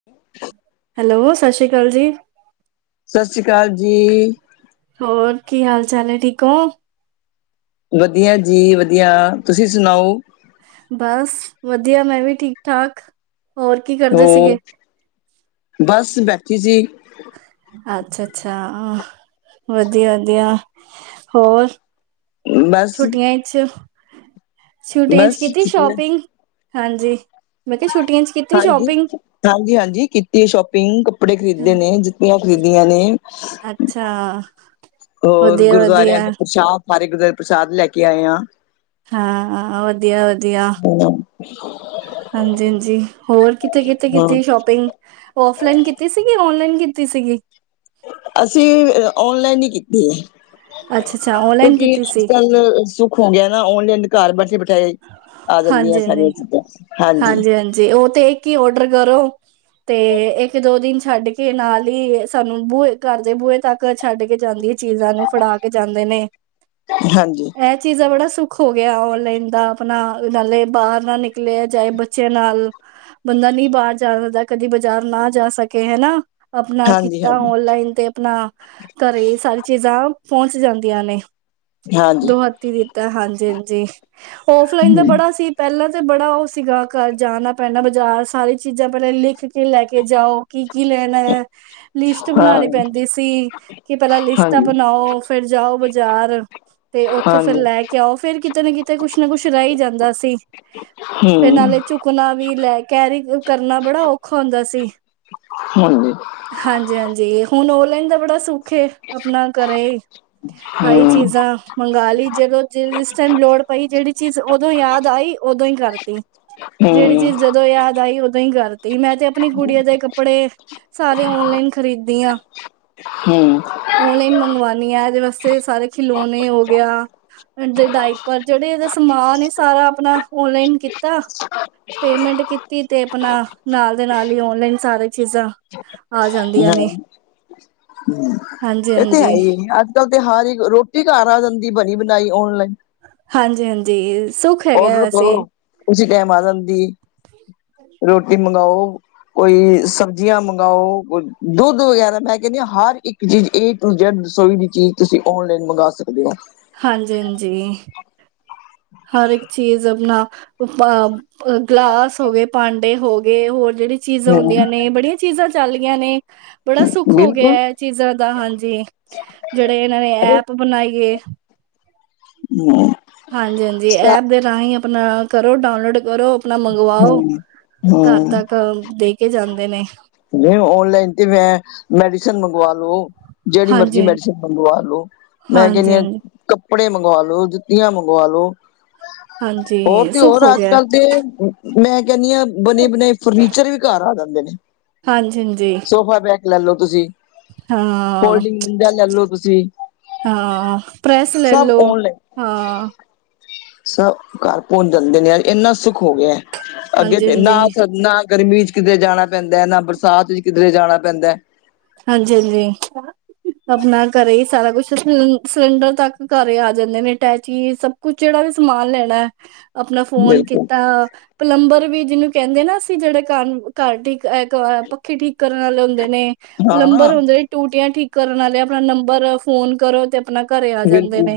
[inaudible] Hello ਸਸ ਸੀਕਾਲ ਜੀ। ਸਸਸੀਕਾਲ ਜੀ। ਹੋਰ ਕੀ ਹਾਲ ਚਾਲ ਏ ਠੀਕ ਔ? ਵਧੀਆ ਜੀ ਵਧੀਆ। ਤੁਸੀਂ ਸਨਾਓ? ਬਸ ਵਧੀਆ ਮੈਂ ਵੀ ਠੀਕ-ਠਾਕ ਹੋਰ ਕੀ ਕਰਦੇ ਸੀਗੇ? ਔ ਬਸ ਬੈਠੀ ਸੀ। ਆਛ-ਅੱਛਛਾ ਆ ਵਧੀਆ-ਵਧੀਆ। ਹੋਰ? ਬਸ ਛੁੱਟੀਆਂ ਇੱਚ ਛੁਟੀਆਂ ਚ ਬਸ ਕੀਤੀ ਸ਼ੋਪਿੰਗ ਹਾਂਜੀ। ਮੈਂ ਕਿਹਾ ਛੁੱਟੀਆਂ ਚ ਕੀਤੀ ਸ਼ੋਪਿੰਗ? ਹਾਂਜੀ-ਹਾਂਜੀ-ਹਾਂਜੀ ਕੀਤੀ ਸ਼ੋਪਿੰਗ ਕੱਪੜੇ ਖਰੀਦੇ ਨੇ ਜ ਤੀਆਂ ਖਰੀਦੀਆਂ ਨੇ। ਅੱਛਾ! ਹੋਰ ਵਧੀਆ ਗੁਰਦੁਆਰਿਆਂ ਵਧੀਆ। ਦੇ ਪ੍ਰਸ਼ਾਦ ਸਾਰੇ ਗੁਰਦੁਆਰੇ ਪ੍ਰਸ਼ਾਦ ਲੈ ਕੇ ਆਏ ਆਂ। ਹਾਂ ਵਧੀਆ-ਵਧੀਆ। ਹ [inaudible] ਹਾਂਜੀ-ਹੰਜੀ ਹੋਰ ਕਿੱਥੇ-ਕਿੱਥੇ ਕੀਤੀ ਸ਼ੋਪਿੰਗ? ਔਫਲਾਈਨ ਕੀਤੀ ਸੀਗੀ ਔਨਲਾਈਨ ਕੀਤੀ ਸੀਗੀ? ਅਸੀ ਅ ਔਨਲਾਈਨ ਈ ਕੀਤੀ ਐ। ਅੱਛਾ ਅੱਛਾ, ਔਨਲਾਈਨ ਕਿਉਂਕਿ ਕੀਤੀ ਸੀ। ਅੱਜ-ਕੱਲ ਸੁੱਖ ਹੋ ਗਿਆ ਨਾ ਔਨਲੈਈਨ ਘਰ ਬੈਠੇ ਬਿਠਾਏ। ਆ ਜਾਂਦੀਆਂ ਹਾਂਜੀ-ਹੰਜੀ, ਸਾਰੀਆਂ ਚੀਜ਼ਾਂ ਹਾਂਜੀ, ਹਾਂਜੀ-ਹਾਂਜੀ ਓ ਤੇ ਏਕ ਈ ਓਡਰ ਕਰੋ। ਤੇ ਏਕ ਦੋ ਦਿਨ ਛੱਡ ਕੇ ਨਾਲ ਈ ਸਾਨੂੰ ਬੂਏ ਘਰ ਦੇ ਬੂਏ ਤੱਕ ਕ ਛੱਡ ਕੇ ਜਾਂਦੀ ਐ ਚੀਜ਼ਾਂ ਨੂੰ ਫੜਾ ਕੇ ਜਾਂਦੇ ਨੇ। ਹਾਂਜੀ! ਐ ਚੀਜ਼ ਦਾ ਬੜਾ ਸੁੱਖ ਹੋ ਗਿਆ ਔਨਲਾਈਨ। ਦਾ ਅਪਨਾ ਨਾਲੇ ਬਾਰ ਨਾ ਨਿਕਲੇਆ ਜਾਏ ਬੱਚਿਆਂ ਨਾਲ ਬੰਦਾ ਨੀ ਬਾਰ ਜਾ ਸਕਦਾ। ਕਦੀ ਬਾਜ਼ਾਰ ਨਾ ਜਾ ਸਕੇ ਹਨਾ। ਅਪਣਾ ਕੀਤਾ ਹਾਂਜੀ, ਓਨਲਾਈਨ ਤੇ ਅਪਣਾ ਘਰੇ ਈ ਸਾਰੀਆ ਚੀਜ਼ਾਂ ਪੌਂਚ ਜਾਂਦੀਆਂ ਨੇ ਹਾਂਜੀ। ਦੋ ਹੱਥ ਤੀ ਦਿਤੈ ਹਾਂਜੀ-ਹਾਂਜੀਔਫਲਾਈਨ ਦਾ ਹਮ। ਬੜਾ ਸੀ। ਪੈਲਾ ਤੇ ਬੜਾ ਓ ਸੀਗਾ ਘਰ ਜਾਣਾ ਪੈਣਾ ਬਾਜ਼ਾਰ ਸਾਰੀ ਚੀਜ਼ਾਂ ਪੈਲੇ ਲਿਖ ਕੇ ਲੈ ਕੇ ਜਾਓ। ਕੀ-ਕੀ ਲੈਣੈ ਲਿਸਟ ਹਾਂ ਬਨਾਣੀ ਪੈਂਦੀ ਸੀ। ਕਿ ਪੈਲਾ ਲਿਸਟਾਂ ਹਾਂਜੀ ਬਣਾਓ ਫੇਰ ਜਾਓ ਬਜ਼ਾਰ ਤੇ ਓਥੋਂ ਫੇਰ ਹਾਂਜੀ ਲੈ ਕੇ ਆਓਫੇਰ ਕਿਤੇ ਨਾ ਕਿਤ ਤੇ ਕੁਛ ਨਾ ਕੁਛ ਰੈ ਈ ਜਾਂਦਾ ਸੀ ਤੇ ਫੇਰ ਹੂੰ ਨਾਲੇ ਚੁ ਕੁਣਾ ਵੀ ਲੈ ਕੈਰੀ ਕ ਕਰਨਾ ਬੜਾ ਔਖਾ ਹੁੰਦਾ ਸੀ। ਹਾਂਜੀ ਹਾਂਜੀ-ਹਾਂਜੀ ਹੁਣ ਔਲਾਈਨ ਦਾ ਬੜਾ ਸੁ ਖੇ ਆਪਣਾ ਘਰੇ ਆਈ ਹੂੰ ਚੀਜ਼ਾਂ ਮੰਗਾ ਲੀ ਜਦੋਂ ਜ ਜਿਸ ਟਾਈਮ ਲੋੜ ਪਈ ਜੇੜੀ ਚੀਜ਼ ਓਦੋ ਯਾਦ ਆਈ ਓਦੋ ਈ ਕਰਤੀ। ਜੇੜੀ ਹੂੰ ਚੀਜ਼ ਜਦੋਂ ਯਾਦ ਆਈ ਓਦੋਂ ਈ ਕਰਤੀ ਮੈਂ ਤੇ ਆਪਣੀ ਗੁੜੀਆਂ ਦੇ ਕੱਪੜੇ ਸਾਰੇ ਔਨਲਾਈਨ ਖਰੀਦ ਦੀ ਆਂ। ਹੂੰ ਓਨਲਾਈਨ ਮੰਗਵਾਣੀ ਆ ਏਦੇ ਵਾਸਤੇ ਸਾਰੇ ਖਿਲੌਣੇ ਹੋ ਗਯਾ ਦੇ ਡਾਇ ਪਰ ਜੇੜੇ ਏਦਾ ਸਮਾਨ ਏ ਸਾਰਾ ਅਪਣਾ ਓਨਲਾਈਨ ਕੀਤਾ। ਪੇਮੈਂਟ ਕੀਤੀ ਤੇ ਅਪਣਾ ਨਾਲ ਦੇ ਨਾਲ ਈ ਔਨਲਾਈਨ ਸਾਰੇ ਚੀਜ਼ਾਂ ਆ ਜਾਂਦੀਆਂ ਨੇ। ਹੂੰ ਹਾਂਜੀ ਏ ਤੇ ਹੈ ਹਾਂਜੀ ਈ ਅੱਜ ਕੱਲ ਤੇ ਹਰ ਈ ਰੋਟੀ ਘਰ ਆ ਜਾਂਦੀ ਬਣੀ ਬਣਾਈ ਔਨਲਾਈਨ ਹਾਂਜੀ-ਹਾਂਜੀ ਔਡਰ ਕਰੋ ਉਸੀ ਟੈਮ ਆ ਜਾਂਦੀ ਰੋਟੀ ਮੰਗਾਓ। ਕੋਈ ਸਬਜ਼ੀਆਂ ਮੰਗਾਓ ਕੋਈ ਦੁੱਧ ਵਗੈਰਾ ਮੈਂ ਕੈਨੀ ਆ ਹਰ ਇੱਕ ਚੀਜ਼ ਏ ਟੂ ਜੈਡ ਰਸੋਈ ਦੀ ਚੀਜ਼ ਤੁਸੀਂ ਔਨਲਾਈਨ ਮੰਗਾ ਸਕਦੇ ਓ। ਹਾਂਜੀ-ਹਾਂਜੀ ਹਰ ਇੱਕ ਚੀਜ਼ ਆਪਣਾ ਪ ਅ ਗਲਾਸ ਹੋਗੇ ਭਾਂਡੇ ਹੋਗੇ ਹੋਰ ਜੇੜੀ ਚੀਜ਼ਾਂ ਹੂੰ ਹੁੰਦੀਆਂ ਨੇ ਬੜੀਆਂ ਚੀਜ਼ਾਂ ਚੱਲ ਗਈਆਂ ਨੇ। ਬੜਾ ਸੁੱਖ ਹੋ ਗਿਆ ਬਿਲਕੁਲ ਐ ਚੀਜ਼ਾਂ ਦਾ ਹਾਂਜੀ ਜੇੜ੍ਹੇ ਇਨਾਂ ਨੇ ਹੂੰ ਐਪ ਬਣਾਈਏ। [inaudible] ਹਾਂਜੀ-ਹਾਂਜੀ ਐਪ ਦੇ ਰਾਹੀਂ ਆਪਣਾ ਕਰੋ ਡਾਊਨਲੋਡ ਕਰੋ ਆਪਣਾ ਮੰਗਵਾਓ। ਘਰ ਹੂੰ ਤੱਕ ਦੇ ਕੇ ਜਾਂਦੇ ਨੇ। ਨਈ ਓਨਲਾਈਨ ਤੇ ਮੈਂ ਮੈਡੀਸਨ ਮੰਗਵਾ ਲੋ ਜੇੜੀ ਹਾਂਜੀ ਹਾਂਜੀ ਮਰਜ਼ੀ ਮੈਡੀਸਨ ਮੰਗਵਾ ਲੋ। ਮੈਂ ਕੈਨੀ ਹਾਂਜੀ ਆ ਕੱਪੜੇ ਮੰਗਵਾ ਲੋ ਜੁੱਤੀਆਂ ਮੰਗਵਾ ਲੋ। ਹੋਰ ਹਾਂਜੀ ਤੇ ਸੁੱਖ ਹੋਰ ਹੋ ਅੱਜ ਗਿਆ ਕੱਲ ਤੇ ਮੈਂ ਕੈਨੀ ਆ ਬਣੇ ਬਣਾਏ ਫਰਨੀਚਰ ਵੀ ਘਰ ਆ ਜਾਂਦੇ ਨੇ। ਹਾਂਜੀ ਹਾਂਜੀ ਸੋਫਾ ਬੈਗ ਲੈ ਲੋ ਤੁਸੀ ਹਾਂ। ਤੁਸੀਂ ਹਾਂ ਪ੍ਰੈਸ ਲੈ ਸਭ ਲੋ ਔਨਲਾਈਨ ਹਾਂ। ਸਭ ਘਰ ਪੋਂਚ ਜਾਂਦੇ ਨੇ ਯਾਰ ਇੰਨਾ ਸੁੱਖ ਹੋ ਗਿਐ। ਅੱਗੇ ਹਾਂਜੀ ਤੇ ਹਾਂਜੀ ਨਾ-ਨਾ ਗਰਮੀ 'ਚ ਕਿਧਰੇ ਜਾਣਾ ਪੈਂਦੈ ਨਾ ਬਰਸਾਤ ਵਿੱਚ ਕਿਧਰੇ ਜਾਣਾ ਪੈਂਦੈ। ਹਾਂਜੀ-ਹਾਂਜੀ ਆਪਣਾ ਘਰੇ ਈ ਸਾਰਾ ਕੁੱਛ ਸ ਸਿਲੰਡਰ ਤੱਕ ਘਰੇ ਆ ਜਾਂਦੇ ਨੇ ਅਟੈਚੀ ਸ ਕੁੱਛ ਜੇੜਾ ਵੀ ਸਮਾਨ ਲੈਣਾ ਆਪਣਾ ਫੋਨ ਬਿਲਕੁਲ ਕੀਤਾ ਪਲੰਬਰ ਵੀ ਜਿਨੂੰ ਕੈਂਦੇ ਨਾ ਅਸੀਂ ਜੇੜੇ ਘਰ-ਘਰ ਠੀਕ ਪੱਖੇ ਠੀਕ ਕਰਨ ਆਲੇ ਹੁੰਦੇ ਨੇ। ਹਾਂ ਪਲੰਬਰ ਹੁੰਦੇ ਨੇ ਟੂਟੀਆਂ ਠੀਕ ਕਰਨ ਆਲੇ ਆਪਣਾ ਨੰਬਰ ਫੋਨ ਕਰੋ ਤੇ ਆਪਣਾ ਘਰੇ ਆ ਜਾਂਦੇ ਨੇ।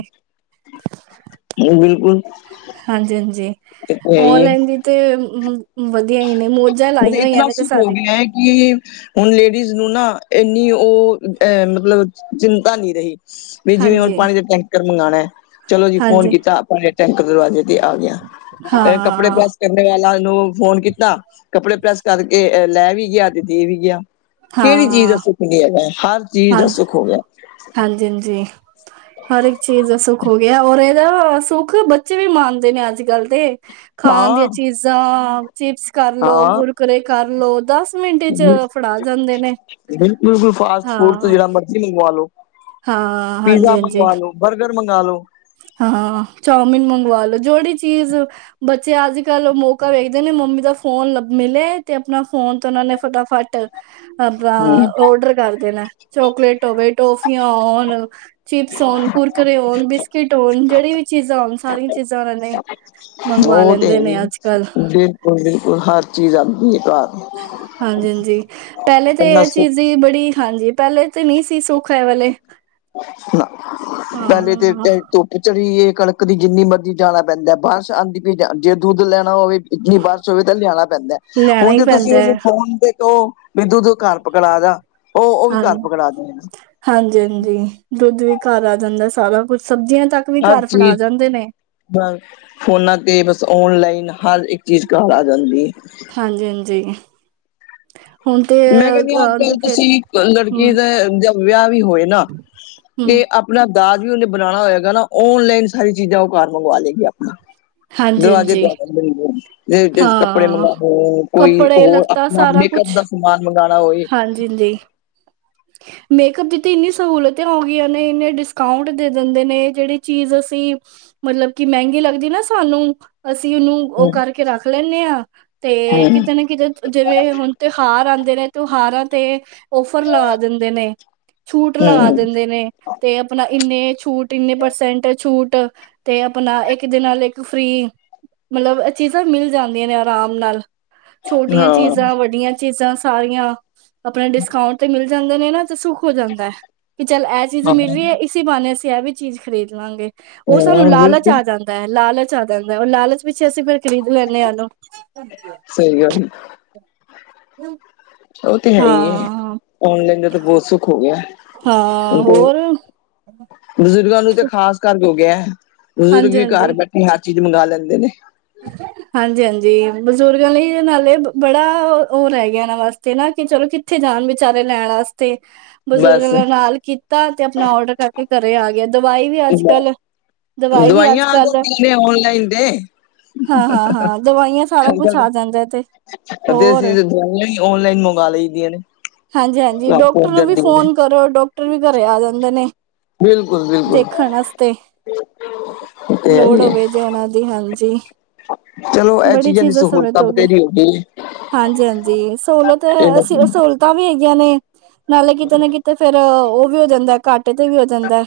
ਬਿਲਕੁੱਲ। ਹਾਂਜੀ-ਹਾਂਜੀ ਹੀ ਓਨਲਾਈਨ ਦੀ ਤੇ ਵਧੀਆ ਈ ਨੇ ਮੌਜਾਂ ਲਾਈਆਂ ਹੋਈਆਂ ਨੇ ਤੇ ਸਾਰੇ ਐ ਕੀ ਹੁਣ ਲੇਡੀਜ਼ ਨੂੰ ਨਾ ਐਨੀ ਓ ਅ ਮਤਲਬ ਚਿੰਤਾ ਨੀ ਰਹੀ। ਵੀ ਜਿਵੇਂ ਹੁਣ ਹਾਂਜੀ ਪਾਣੀ ਦਾ ਟੈਂਕਰ ਮੰਗਾਣਾ। ਚਲੋ ਜੀ ਫੋਨ ਹਾਂਜੀ ਕੀਤਾ ਆਪਾਂ ਨੇ ਟੈਂਕ ਦਰਵਾਜ਼ੇ ਤੇ ਆ ਗਿਆ। ਹਾਂ। ਕਪੜੇ ਵਾਲਾ ਨੂੰ ਫੋਨ ਕੀਤਾ ਕੱਪੜੇ ਪ੍ਰੈਸ ਕਰਕੇ ਲੈ ਵੀ ਗਿਆ ਤੇ ਦੇ ਵੀ ਗਿਆ। ਕੇੜੀ ਚੀਜ਼ ਦਾ ਹਾਂ ਸੁੱਖ ਨੀ ਹੈਗਾ ਐ ਹਰ ਚੀਜ਼ ਦਾ ਸੁੱਖ ਹੋ ਗਿਆ। ਹਾਂਜੀ-ਹਾਂਜੀ ਹਰ ਇੱਕ ਚੀਜ਼ ਦਾ ਸੁੱਖ ਹੋ ਗਿਆ ਔਰ ਏਦਾ ਸੁੱਖ ਬੱਚੇ ਵੀ ਮਾਣਦੇ ਨੇ ਅੱਜ ਕੱਲ੍ਹ ਦੇ। ਖਾਣ ਦੀਆਂ ਹਾਂ ਚੀਜ਼ਾਂ ਚਿਪਸ ਕਰਲੋ ਹਾਂ ਕੁਰਕੁੁਰੇ ਕਰ ਲੋ ਦਸ ਮਿੰਟੇ ਚ ਫੜਾ ਜਾਂਦੇ ਨੇ ਬਿਲਕੁੱਲ-ਬਿਲਕੁੱਲ ਫਾਸਟ ਫੂਡ ਤੋ ਹਾਂ ਜੇੜਾ ਮਰਜੀ ਮੰਗਵਾ ਲੋ। ਹਾਂ ਹਾਂਜੀ ਪੀਜ਼ਾ ਹਾਂਜੀ ਮੰਗਾ ਲੋ ਬਰਗਰ ਮੰਗਾ ਲੋ। ਹਾਂ ਚੋਮਿੰਨ ਮੰਗਵਾ ਲੋ ਜੇੜੀ ਚੀਜ਼ ਬੱਚੇ ਅੱਜ ਕੱਲ੍ਹ ਮੌਕਾ ਵੇਖਦੇ ਨੇ ਮੰਮੀ ਦਾ ਫੋਨ ਮਿਲੇ ਤੇ ਆਪਣਾ ਫੋਨ ਤੇ ਓਨਾਂ ਨੇ ਫਟਾਫਟ ਆਪਾਂ ਹਮ ਔਡਰ ਕਰਦੇ ਨਾ ਚੋਕਲੇਟ ਹੋਵੇ ਟੋਫੀਆਂ ਹੋਣ ਚਿਪਸ ਹੋਣ ਕੁਰਕਰੇ ਹੋਣ ਬਿਸਕਿਟ ਹੋਣ ਜੇੜੀ ਵੀ ਚੀਜ਼ਾਂ ਹੋਣ ਸਾਰੀਆਂ ਚੀਜ਼ਾਂ ਨੇ ਮੰਗਵਾ ਓ ਤੇ ਹੈ ਲੈਂਦੇ ਈ। ਨੇ ਅੱਜ ਕੱਲ ਬਿਲਕੁਲ, ਬਿਲਕੁਲ ਹਰ ਚੀਜ਼ ਆਂਦੀ ਏ ਘਰ। ਹਾਂਜੀ, ਹਾਂਜੀ ਪਹਿਲੇ ਤਾਂ ਇਨਾ ਇਹ ਚੀਜ਼ ਸੁੱਖ ਦੀ ਬੜੀ ਹਾਂਜੀ ਪਹਿਲੇ ਤੇ ਨਹੀਂ ਸੀ ਸੁੱਖ ਐ ਵਾਲੇ। ਨਾ, ਪਹਿਲੇ 'ਤੇ ਇ ਹਾਂ ਤੇ ਚੜੀ ਇਹ ਕਣਕ ਦੀ ਜਿੰਨੀ ਮਰਜ਼ੀ ਜਾਣਾ ਪੈਂਦਾ ਬਾਰਿਸ਼ ਆਂਦੀ ਪਈ ਜੇ ਦੁੱਧ ਲੈਣਾ ਹੋਵੇ, ਇੰਤਨੀ ਬਾਰਿਸ਼ ਹੋਵੇ ਤਾਂ ਲਿਆਣਾ ਪੈਂਦਾ, ਲੈਣਾ 'ਹੁਣ ਹੀ ਜੇ ਤੁਸੀਂ ਪੈਂਦਾ ਉਹਨੂੰ ਹੈ ਫੋਨ ਤੇ ਉਹ ਦੁੱਧ ਘਰ ਪਕੜਾ ਜਾ, ਓ ਉਹ ਵੀ ਹਾਂ ਘਰ ਪਕੜਾ ਜਾਂਦਾ। ਹਾਂਜੀ, ਹਾਂਜੀ ਦੁੱਧ ਵੀ ਘਰ ਆ ਜਾਂਦਾ ਸਾਰਾ ਕੁਛ ਸਬਜ਼ੀਆਂ 'ਤੱਕ ਵੀ ਹਰ ਘਰ ਚੀਜ਼, ਫੜਾ ਜਾਂਦੇ ਨੇ ਫੋਨਾਂ ਤੇ ਬਸ ਓਨਲਾਈਨ, ਹਰ ਇੱਕ ਚੀਜ਼ ਘਰ ਆ ਜਾਂਦੀ। ਹਾਂਜੀ, ਹਾਂਜੀ। ਹੁਣ ਤੇ ਮੈਂ ਕਹਿੰਦੀ ਹਾਂ ਅੱਜ ਕੱਲ ਅ ਫਿਰ ਤੁਸੀਂ ਲੜਕੀ ਹਮ ਦਾ, ਵਿਆਹ ਵੀ ਹੋਏ ਨਾ ਤੇ ਹਮ ਆਪਾ ਆਪਣਾ ਦਾਜ ਵੀ ਉਹਨੇ ਬਣਾਉਣਾ ਹੋਇਆ ਗਾ ਨਾ, ਔਨਲਾਈਨ ਸਾਰੀ ਚੀਜ਼ਾਂ ਉਹ ਘਰ ਮੰਗਵਾ ਲਏਗੀ ਆਪਣਾ। ਹਾਂਜੀ ਦਰਵਾਜੇ ਹਾਂਜੀ ਕੱਪੜੇ ਹਾਂ ਮੰਗਵਾਉਣੇ, ਕੋਈ ਕੱਪੜੇ ਹੋਰ ਲੱਤਾ ਆਪਣਾ ਸਾਰਾ ਮੇਕਅਪ ਕੁਛ ਦਾ, ਸਮਾਨ ਮੰਗਵਾਨਾ ਹੋਵੇ ਹਾਂਜੀ, ਹਾਂਜੀ। ਮੇਕਅਪ ਦੀ ਤਾਂ ਇੰਨੀ ਸਹੂਲਤਾਂ ਹੋ ਗਈ ਆਂ ਨੇ ਇੰਨੇ ਡਿਸਕਾਊਂਟ ਦੇ ਦਿੰਦੇ ਨੇ ਜਿਹੜੀ ਚੀਜ਼ ਅਸੀਂ ਮਤਲਬ ਕਿ ਮਹਿੰਗੀ ਲੱਗਦੀ ਨਾ ਸਾਨੂੰ, ਅਸੀਂ ਉਹਨੂੰ ਉਹ ਹਮ ਕਰਕੇ ਰੱਖ ਲੈਂਦੇ ਆ, ਤੇ ਹਮ ਕਿਤੇ ਨਾ ਕਿਤੇ ਜਿਵੇਂ ਹੁਣ ਤਿਉਹਾਰ ਆਉਂਦੇ ਨੇ, ਤਿਉਹਾਰਾਂ ਤੇ ਓਫਰ ਦਿੰਦੇ ਨੇ ਛੂਟ ਲਗਾ ਹਮ ਦਿੰਦੇ ਨੇ। ਤੇ ਆਪਣਾ ਇੰਨੇ ਛੂਟ, ਇੰਨੇ ਪਰਸੈਂਟ ਛੂਟ। ਤੇ ਆਪਣਾ ਇੱਕ ਦੇ ਨਾਲ ਇੱਕ ਫ੍ਰਰੀ, ਮਤਲਬ ਇਹ ਚੀਜ਼ਾਂ ਮਿਲ ਜਾਂਦੀਆਂ ਨੇ ਆਰਾਮ ਨਾਲ। ਛੋਟੀਆਂ ਹਾਂ ਚੀਜ਼ਾਂ, ਵੱਡੀਆਂ ਚੀਜ਼ਾਂ ਸਾਰੀਆਂ ਆਪਣਾ ਡਿਸਕਾਊਂਟ ਤੇ ਮਿਲ ਜਾਂਦੇ ਨੇ ਨਾ ਤੇ ਸੁੱਖ ਹੋ ਜਾਂਦਾ ਹੈ ਕਿ ਚੱਲ ਇਹ ਚੀਜ਼ ਮਿਲ ਰਹੀ ਹੈ। ਇਸ ਇਸੀ ਬਹਾਨੇ ਅਸੀਂ ਐ ਵੀ ਚੀਜ਼ ਖਰੀਦ ਲਾਂਗੇ, ਉਹ ਸਾਨੂੰ ਹਾਂ ਲਾਲਚ ਬਿਲਕੁਲ ਆ ਜਾਂਦਾ। ਲਾਲਚ ਆ ਜਾਂਦਾ, ਉਹ ਲਾਲਚ ਪਿੱਛੇ ਅਸੀਂ ਫਿਰ ਖਰੀਦ ਲੈਂਨੇ ਆ ਉਨੂੰ। ਸਹੀ ਗੱਲ ਏ। ਉਹ ਤੇ ਹੈ ਹੀ ਹੈ, ਹਾਂ, ਔਨਲਾਈਨ ਦਾ ਤਾਂ ਬਹੁਤ ਸੁੱਖ ਹੋ ਗਿਆ। ਹਾਂ, ਹੋਰ! ਬਜ਼ੁਰਗਾਂ ਨੂੰ ਤੇ ਖ਼ਾਸ ਕਰ ਹੋ ਗਿਆ ਏ, ਬਜ਼ੁਰਗ ਹਾਂਜੀ, ਵੀ ਘਰ ਬੈਠੇ ਹਰ ਚੀਜ਼ ਮੰਗਾ ਲੈਂਦੇ ਨੇ। ਅੱਛਾ ਜੀ! ਹਾਂਜੀ, ਹਾਂਜੀ ਬਜ਼ੁਰਗਾਂ ਲਈ ਨਾਲੇ ਬੜਾ ਉਹ ਰਹਿ ਗਿਆ ਇਹਨਾਂ ਵਾਸਤੇ ਨਾ ਕਿ 'ਚਲੋ ਜੀ ਕਿੱਥੇ ਜਾਣ ਵਿਚਾਰੇ ਲੈਣ ਆਸਤੇ। ਬਸ ਬਜ਼ੁਰਗਾਂ ਨੇ ਨਾਲ ਕੀਤਾ ਤੇ ਆਪਣਾ ਔਡਰ ਕਰਕੇ ਘਰੇ ਆ ਗਿਆ। ਦਵਾਈ ਵੀ ਅੱਜ ਕੱਲ, ਦਵਾਈ ਵੀ ਅੱਜ ਦਵਾਈਆਂ ਆ ਕੱਲ, ਜਾਂਦੀਆਂ ਔਨਲਾਈਨ ਦੇ ਹਾਂ-ਹਾਂ-ਹਾਂ ਦਵਾਈਆਂ ਸਾਰਾ ਕੁਛ ਆ ਜਾਂਦਾ ਤੇ ਭੀ ਹੋਰ ਅਸੀ ਦਵਾਈਆ ਹੀ ਔਨਲਾਈਨ ਮੰਗਵਾ ਲਈ ਦੀਆਂ ਨੇ। ਹਾਂਜੀ, ਹਾਂਜੀ ਘਰ ਡਾਕਟਰ ਪਹੁੰਚ ਨੂੰ ਵੀ ਜਾਂਦੀਆਂ ਨੇ। ਫੋਨ ਕਰੋ। ਡਾਕਟਰ ਵੀ ਘਰੇ ਆ ਜਾਂਦੇ ਨੇ। ਬਿਲਕੁਲ, ਬਿਲਕੁਲ। ਦੇਖਣ ਆਸਤੇ। ਉਹ ਤੇ ਹੈ ਲੋੜ ਹੀ ਹੋਵੇ ਹੈ ਜੇ ਉਹਨਾਂ ਦੀ, ਹਾਂਜੀ। 'ਚਲੋ ਇਹ ਚੀਜ਼ਾਂ ਦੀ ਸਹੂਲਤਾਂ ਬਥੇਰੀ ਹੋ ਗਈ ਏ ਹਾਂਜੀ, ਹਾਂਜੀ ਸਹੂਲਤ ਤੇ ਹੈ ਅਸੀ ਸਹੂਲਤ ਤਾਂ ਵੀ ਹੈਗੀਆਂ ਨੇ, ਨਾਲੇ ਕਿਤੇ ਨਾ ਕਿਤੇ ਫੇਰ ਉਹ ਵੀ ਹੋ ਜਾਂਦਾ ਘਾਟੇ ਤੇ ਵੀ ਹੋ ਜਾਂਦਾ।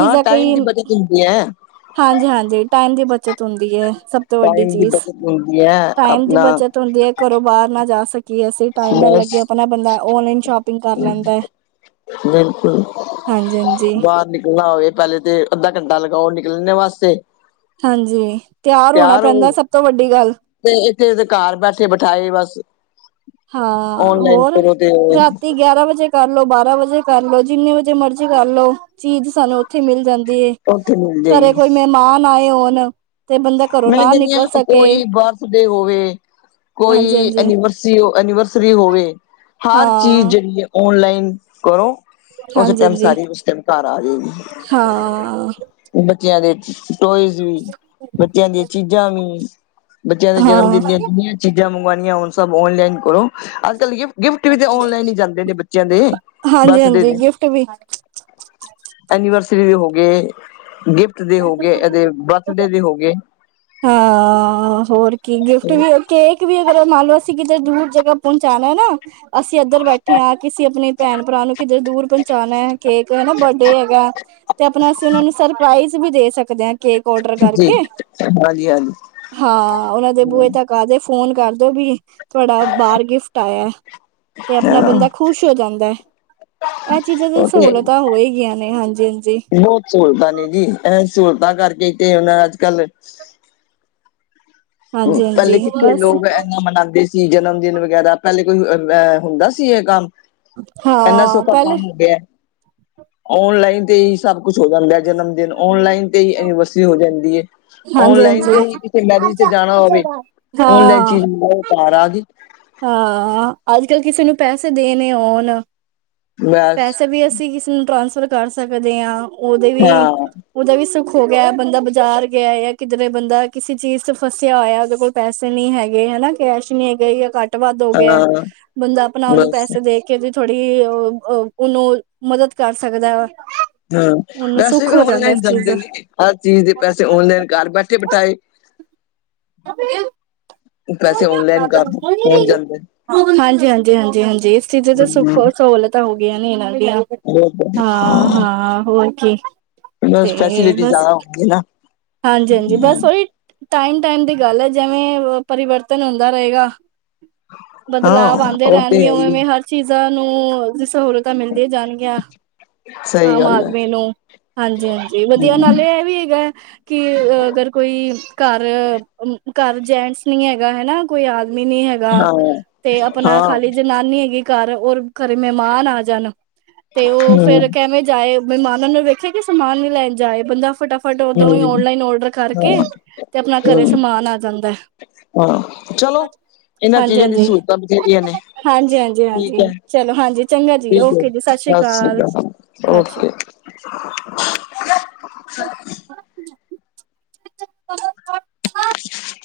ਹਾਂ ਟਾਈਮ ਦੀ ਬੱਚਤ ਹੁੰਦੀ ਹੈ। ਹਾਂਜੀ, ਹਾਂਜੀ ਟਾਈਮ ਦੀ ਬੱਚਤ। ਹੁੰਦੀ ਹੈ, ਸਭ ਤੋਂ ਵੱਡੀ ਟਾਈਮ ਦੀ ਚੀਜ਼, ਬਚਤ ਹੁੰਦੀ ਹੈ ਟਾਈਮ ਦੀ ਆਪਣਾ ਬੱਚਤ ਹੁੰਦੀ ਹੈ, ਘਰੋਂ ਬਾਹਰ ਨਾ ਜਾ ਸਕੀਏ ਅਸੀਂ, ਟਾਈਮ ਨਾ ਬਸ ਲੱਗੇ ਆਪਣਾ ਬੰਦਾ ਓਨਲਾਈਨ ਸ਼ੋਪਿੰਗ ਕਰ ਲੈਂਦਾ ਹੈ। ਬਿਲਕੁਲ ਹਾਂਜੀ-ਹਾਂਜੀ, ਬਾਹਰ ਨਿਕਲਣਾ ਹੋਵੇ, ਪਹਿਲੇ ਤੇ ਅੱਧਾ ਘੰਟਾ ਲਗਾਓ ਨਿਕਲਨੇ ਵਾਸਤੇ ਹਾਂਜੀ ਤਿਆਰ ਹੋਣਾ ਪੈਂਦਾ ਸਭ ਤੋਂ ਵੱਡੀ ਗੱਲ ਤੇ ਇੱਥੇ ਦੇ ਘਰ ਬੈਠੇ ਬਿਠਾਏ ਬਸ ਹਾਂ ਔਨਲਾਈਨ ਹੋਰ ਕਰੋ ਤੇ ਰਾਤੀ ਗਿਆਰਾਂ ਵਜੇ ਕਰ ਲੋ, ਬਾਰਾਂ ਵਜੇ ਕਰ ਲਓ ਜਿੰਨੇ ਵਜੇ ਮਰਜ਼ੀ ਕਰ ਲੋ ਚੀਜ਼ ਸਾਨੂੰ ਉੱਥੇ ਮਿਲ ਜਾਂਦੀ ਏ, ਉੱਥੇ ਮਿਲ ਘਰੇ ਜਾਏਗੀ। ਕੋਈ ਮਹਿਮਾਨ ਆਏ ਹੋਣ ਤੇ ਬੰਦਾ ਘਰੋਂ ਮੈਂ ਨਾ ਕਹਿੰਦੀ ਨਿਕਲ ਹ ਸਕੇ ਕੋਈ ਬਰਥਡੇ ਹੋਵੇ, ਹਾਂਜੀ ਕੋਈ ਹਾਂਜੀ ਐਨੀਵਰਸਰੀ ਐਨੀਵਰਸਰੀ ਹੋਵੇ, ਹਰ ਚੀਜ਼ ਹਾਂ ਜਿਹੜੀ ਹੈ ਔਨਲਾਈਨ ਕਰੋ ਉਸ ਹਾਂਜੀ ਟਾਈਮ ਹਾਂਜੀ ਸਾਰੀ ਉਸ ਟਾਈਮ ਘਰ ਆ ਜਾਏਗੀ ਹਾਂ ਔ ਬੱਚਿਆਂ ਦੇ ਟੋਏਜ਼ ਵੀ ਬੱਚਿਆਂ ਦੀਆਂ ਚੀਜ਼ਾਂ ਵੀ, ਬੱਚਿਆਂ ਦੇ ਜਨਮ ਹਾਂ ਦਿਨ ਦੀਆਂ ਦੁਨੀਆਂ ਚੀਜ਼ਾਂ ਮੰਗਉਣੀਆਂ ਹੋਣ, ਉਹੁ ਸਬ ਔਨਲਾਈਨ ਕਰੋ ਅੱਜ ਕਲ ਗਿਫਟ ਗਿਫਟ ਵੀ ਤੇ ਔਨਲਾਈਨ ਹੀ ਜਾਂਦੇ ਨੇ ਬੱਚਿਆਂ ਦੇ ਹਾਂਜੀ ਬਰ੍ਥਡੇ ਹਾਂਜੀ ਤੇ ਗਿਫਟ ਵੀ ਐਨੀਵਰਸਰੀ ਦੇ ਹੋ ਗਏ ਗਿਫਟ ਦੇ ਹੋ ਗਏ, ਐ ਦੇ ਬਰਥਡੇ ਦੇ ਹੋ ਗਏ ਗੇ ਹਾਂ ਹੋਰ ਕੀ ਗਿਫਟ ਵੀ ਕੇਕ ਵੀ ਅਗਰ ਮੰਨ ਲਓ ਅਸੀਂ ਕਿਤੇ ਦੂਰ ਜਗ੍ਹਾ ਪਹੁੰਚਾਉਣਾ ਨਾ ਅਸੀਂ ਇੱਧਰ ਬੈਠੇ ਹਾਂ ਕਿਸੇ ਆਪਣੇ ਭੈਣ ਭਰਾ ਨੂੰ ਕਿਧਰ ਦੂਰ ਪਹੁੰਚਾਉਣਾ ਹੈ ਕੇਕ ਹਨਾ ਬਰਡੇ ਹੈਗਾ ਤੇ ਆਪਣਾ ਅਸੀਂ ਉਹਨਾ ਨੂੰ ਸਰਪ੍ਰਾਈਜ਼ ਵੀ ਦੇ ਸਕਦੇ ਹਾਂ ਕੇਕ ਔਡਰ ਜੀ ਕਰਕੇ ਹਾਂਜੀ ਹਾਂਜੀ ਹਾਂ ਉਹਨਾਂ ਦੇ ਬੂਹੇ ਤਕ ਆ ਕੇ ਫੋਨ ਕਰਦੋ ਵੀ ਤੁਹਾਡਾ ਬਾਹਰ ਗਿਫਟ ਆਇਆ ਏ ਤੇ ਆਪਣਾ ਹਾਂ ਬੰਦਾ ਖੁਸ਼ ਹੋ ਜਾਂਦਾ ਹੈ ਇਹ ਚੀਜ਼ਾਂ ਦੀ ਉਹ ਤੇ ਸਹੂਲਤਾਂ ਹੋ ਹੀ ਗਈਆਂ ਨੇ ਹਾਂਜੀ ਹਾਂਜੀ ਬਹੁਤ ਸਹੂਲਤਾਂ ਨੇ ਜੀ ਅ ਸਹੂਲਤਾਂ ਕਰਕੇ ਤੇ ਉਨਾਂ ਅੱਜ ਕੱਲ ਹਾਂਜੀ ਪਹਲੇ ਹਾਂਜੀ ਕਿੱਥੇ ਬਸ ਲੋਕ ਇਨਾ ਮਨਾਉਂਦੇ ਸੀ ਸੀ ਜਨਮ ਦਿਨ ਵਗੈਰਾ ਪਹਿਲੇ ਕੋਈ ਅਹ ਹੁੰਦਾ ਸੀ ਇਹ ਕੰਮ ਇਨਾ ਹਾਂ ਸੌਖਾ ਪਹਿਲੇ ਕੰਮ ਹੋ ਗਿਆ ਔਨਲਾਈਨ ਤੇ ਹੀ ਸਭ ਕੁਛ ਹੋ ਜਾਂਦਾ ਜਨਮ ਦਿਨ ਆਨਲਾਈਨ ਤੇ ਹੀ ਐਨੀਵਰਸਰੀ ਹੋ ਜਾਂਦੀ ਹੈ ਹਾਂਜੀ ਓਨਲਾਈਨ ਹਾਂਜੀ ਤੇ ਹੀ ਕਿਸੇ ਮੈਰਿਜ ਤੇ ਜਾਣਾ ਹੋਵੇ ਔਨਲਾਈਨ ਹਾਂ ਚੀਜ਼ ਉਹ ਘਰ ਆ ਗਈ ਹਾਂ ਅੱਜ ਕੱਲ੍ਹ ਕਿਸੇ ਨੂੰ ਪੈਸੇ ਦੇਣੇ ਹੋਣ ਬਸ ਪੈਸੇ ਵੀ ਅਸੀਂ ਕਿਸੇ ਨੂੰ ਟ੍ਰਾਂਸਫਰ ਕਰ ਸਕਦੇ ਹਾਂ ਉਹਦੇ ਵੀ ਹਾਂ ਉਹਦਾ ਵੀ ਸੁੱਖ ਹੋ ਗਿਆ ਬੰਦਾ ਬਾਜ਼ਾਰ ਗਿਆ ਜਾਂ ਕਿਧਰੇ ਬੰਦਾ ਕਿਸੇ ਚੀਜ਼ ਚ ਫਸਿਆ ਹੋਇਆ ਉਹਦੇ ਕੋਲ ਪੈਸੇ ਨਹੀਂ ਹੈਗੇ ਹਨਾ ਕੈਸ਼ ਨਹੀ ਹੈਗੇ ਜਾਂ ਘੱਟ ਵੱਧ ਹੋ ਗਿਆ ਹਾਂ ਬੰਦਾ ਆਪਣਾ ਆਪਨਾਂ ਉਨੂੰ ਬਸ ਪੈਸੇ ਦੇ ਕੇ ਉਹਦੀ ਥੋੜ੍ਹੀ ਉਹ ਅ ਉਹਨੂੰ ਮਦਦ ਕਰ ਸਕਦਾ ਵ ਹਾਂ ਪੈਸੇ ਵੀ ਔਨਲਾਈਨ ਜਾਂਦੇ ਨੇ ਹਰ ਚੀਜ਼ ਦੇ ਪੈਸੇ ਔਨਲਾਈਨ ਘਰ ਬੈਠੇ ਬਿਠਾਏ ਅ ਪੈਸੇ ਔਨਲਾਈਨ ਕਰ ਦੋ ਪਹੁੰਚ ਜਾਂਦੇ ਨੇ ਹਾਂਜੀ ਹਾਂਜੀ ਹਾਂਜੀ ਹਾਂਜੀ ਇਸ ਚੀਜ਼ ਦੀ ਤੇ ਸੁੱਖ ਹੂੰ ਔਰ ਸਹੂਲਤ ਤਾਂ ਹੋਗਈਆਂ ਨੇ ਇਹਨਾਂ ਦੀਆਂ ਬਹੁਤ ਹਾਂ ਹਾਂ ਹੋਰ ਕੀ ਤੇ ਬਸ ਫੈਸਿਲਿਟੀ ਬਸ ਜ਼ਿਆਦਾ ਹੁੰਦੀ ਨਾ ਹਾਂਜੀ ਹਾਂਜੀ ਬਸ ਉਹੀ ਟਾਇਮ ਟਾਇਮ ਦੀ ਗੱਲ ਹੈ ਜਿਵੇਂ ਪਰਿਵਰਤਨ ਹੁੰਦਾ ਰਹੇਗਾ ਬਦਲਾਵ ਹਾਂ ਆਉਂਦੇ ਉਹ ਤੇ ਰਹਿਣਗੇ ਹੈ ਉਵੇ ਹੀ ਉਵੇਂ ਹਰ ਚੀਜ਼ਾਂ ਨੂੰ ਜ ਸਹੂਲਤ ਤਾਂ ਮਿਲਦੀਆਂ ਜਾਣਗੀਆਂ ਸਹੀ ਆਮ ਗੱਲ ਹੈ ਆਦਮੀ ਨੂੰ ਹਾਂਜੀ ਹਾਂਜੀ ਵਧੀਆ ਹੂੰ, ਨਾਲੇ ਇਹ ਵੀ ਹੈਗਾ ਕਿ ਅਗਰ ਕੋਈ ਘਰ ਘਰ ਜੈਂਟਸ ਨਹੀਂ ਹੈਗਾ ਹੈਨਾ ਕੋਈ ਆਦਮੀ ਨੀ ਹੈਗਾ ਹਾਂ ਗਾ ਤੇ ਆਪਣਾ ਹਾਂ ਖਾਲੀ ਜਨਾਨੀ ਹੈਗੀ ਘਰ ਔਰ ਘਰੇ ਮਹਿਮਾਨ ਆ ਜਾਣ ਤੇ ਉਹ ਹੂੰ ਫੇਰ ਕਿਵੇਂ ਜਾਏ ਮਹਿਮਾਨਾਂ ਨੂੰ ਵੇਖਿਆ ਕਿ ਸਮਾਨ ਨੀ ਲੈਣ ਜਾਏ ਬੰਦਾ ਫਟਾਫਟ ਉਦੋਂ ਹੀ ਹੂੰ ਓਨਲਾਈਨ ਔਡਰ ਹਾਂ ਕਰਕੇ ਤੇ ਆਪਣਾ ਘਰੇ ਹੂੰ ਸਮਾਨ ਆ ਜਾਂਦਾ। ਹਾਂ ਚਲੋ ਇਹਨਾਂ ਹਾਂਜੀ ਚੀਜ਼ਾਂ ਦੀ ਹਾਂਜੀ ਸਹੂਲਤਾਂ ਬਥੇਰੀਆਂ ਨੇ। ਹਾਂਜੀ ਹਾਂਜੀ ਠੀਕ ਹੈ ਹਾਂਜੀ ਚਲੋ ਹਾਂਜੀ ਚੰਗਾ ਜੀ ਠੀਕ ਹੈ ਓਕੇ ਜੀ ਸਤਿ ਸ਼੍ਰੀ ਅਕਾਲ ਅਕਾਲ, ਸਤਿ ਓਕੇ। [unintelligible] [unintelligible] [unintelligible]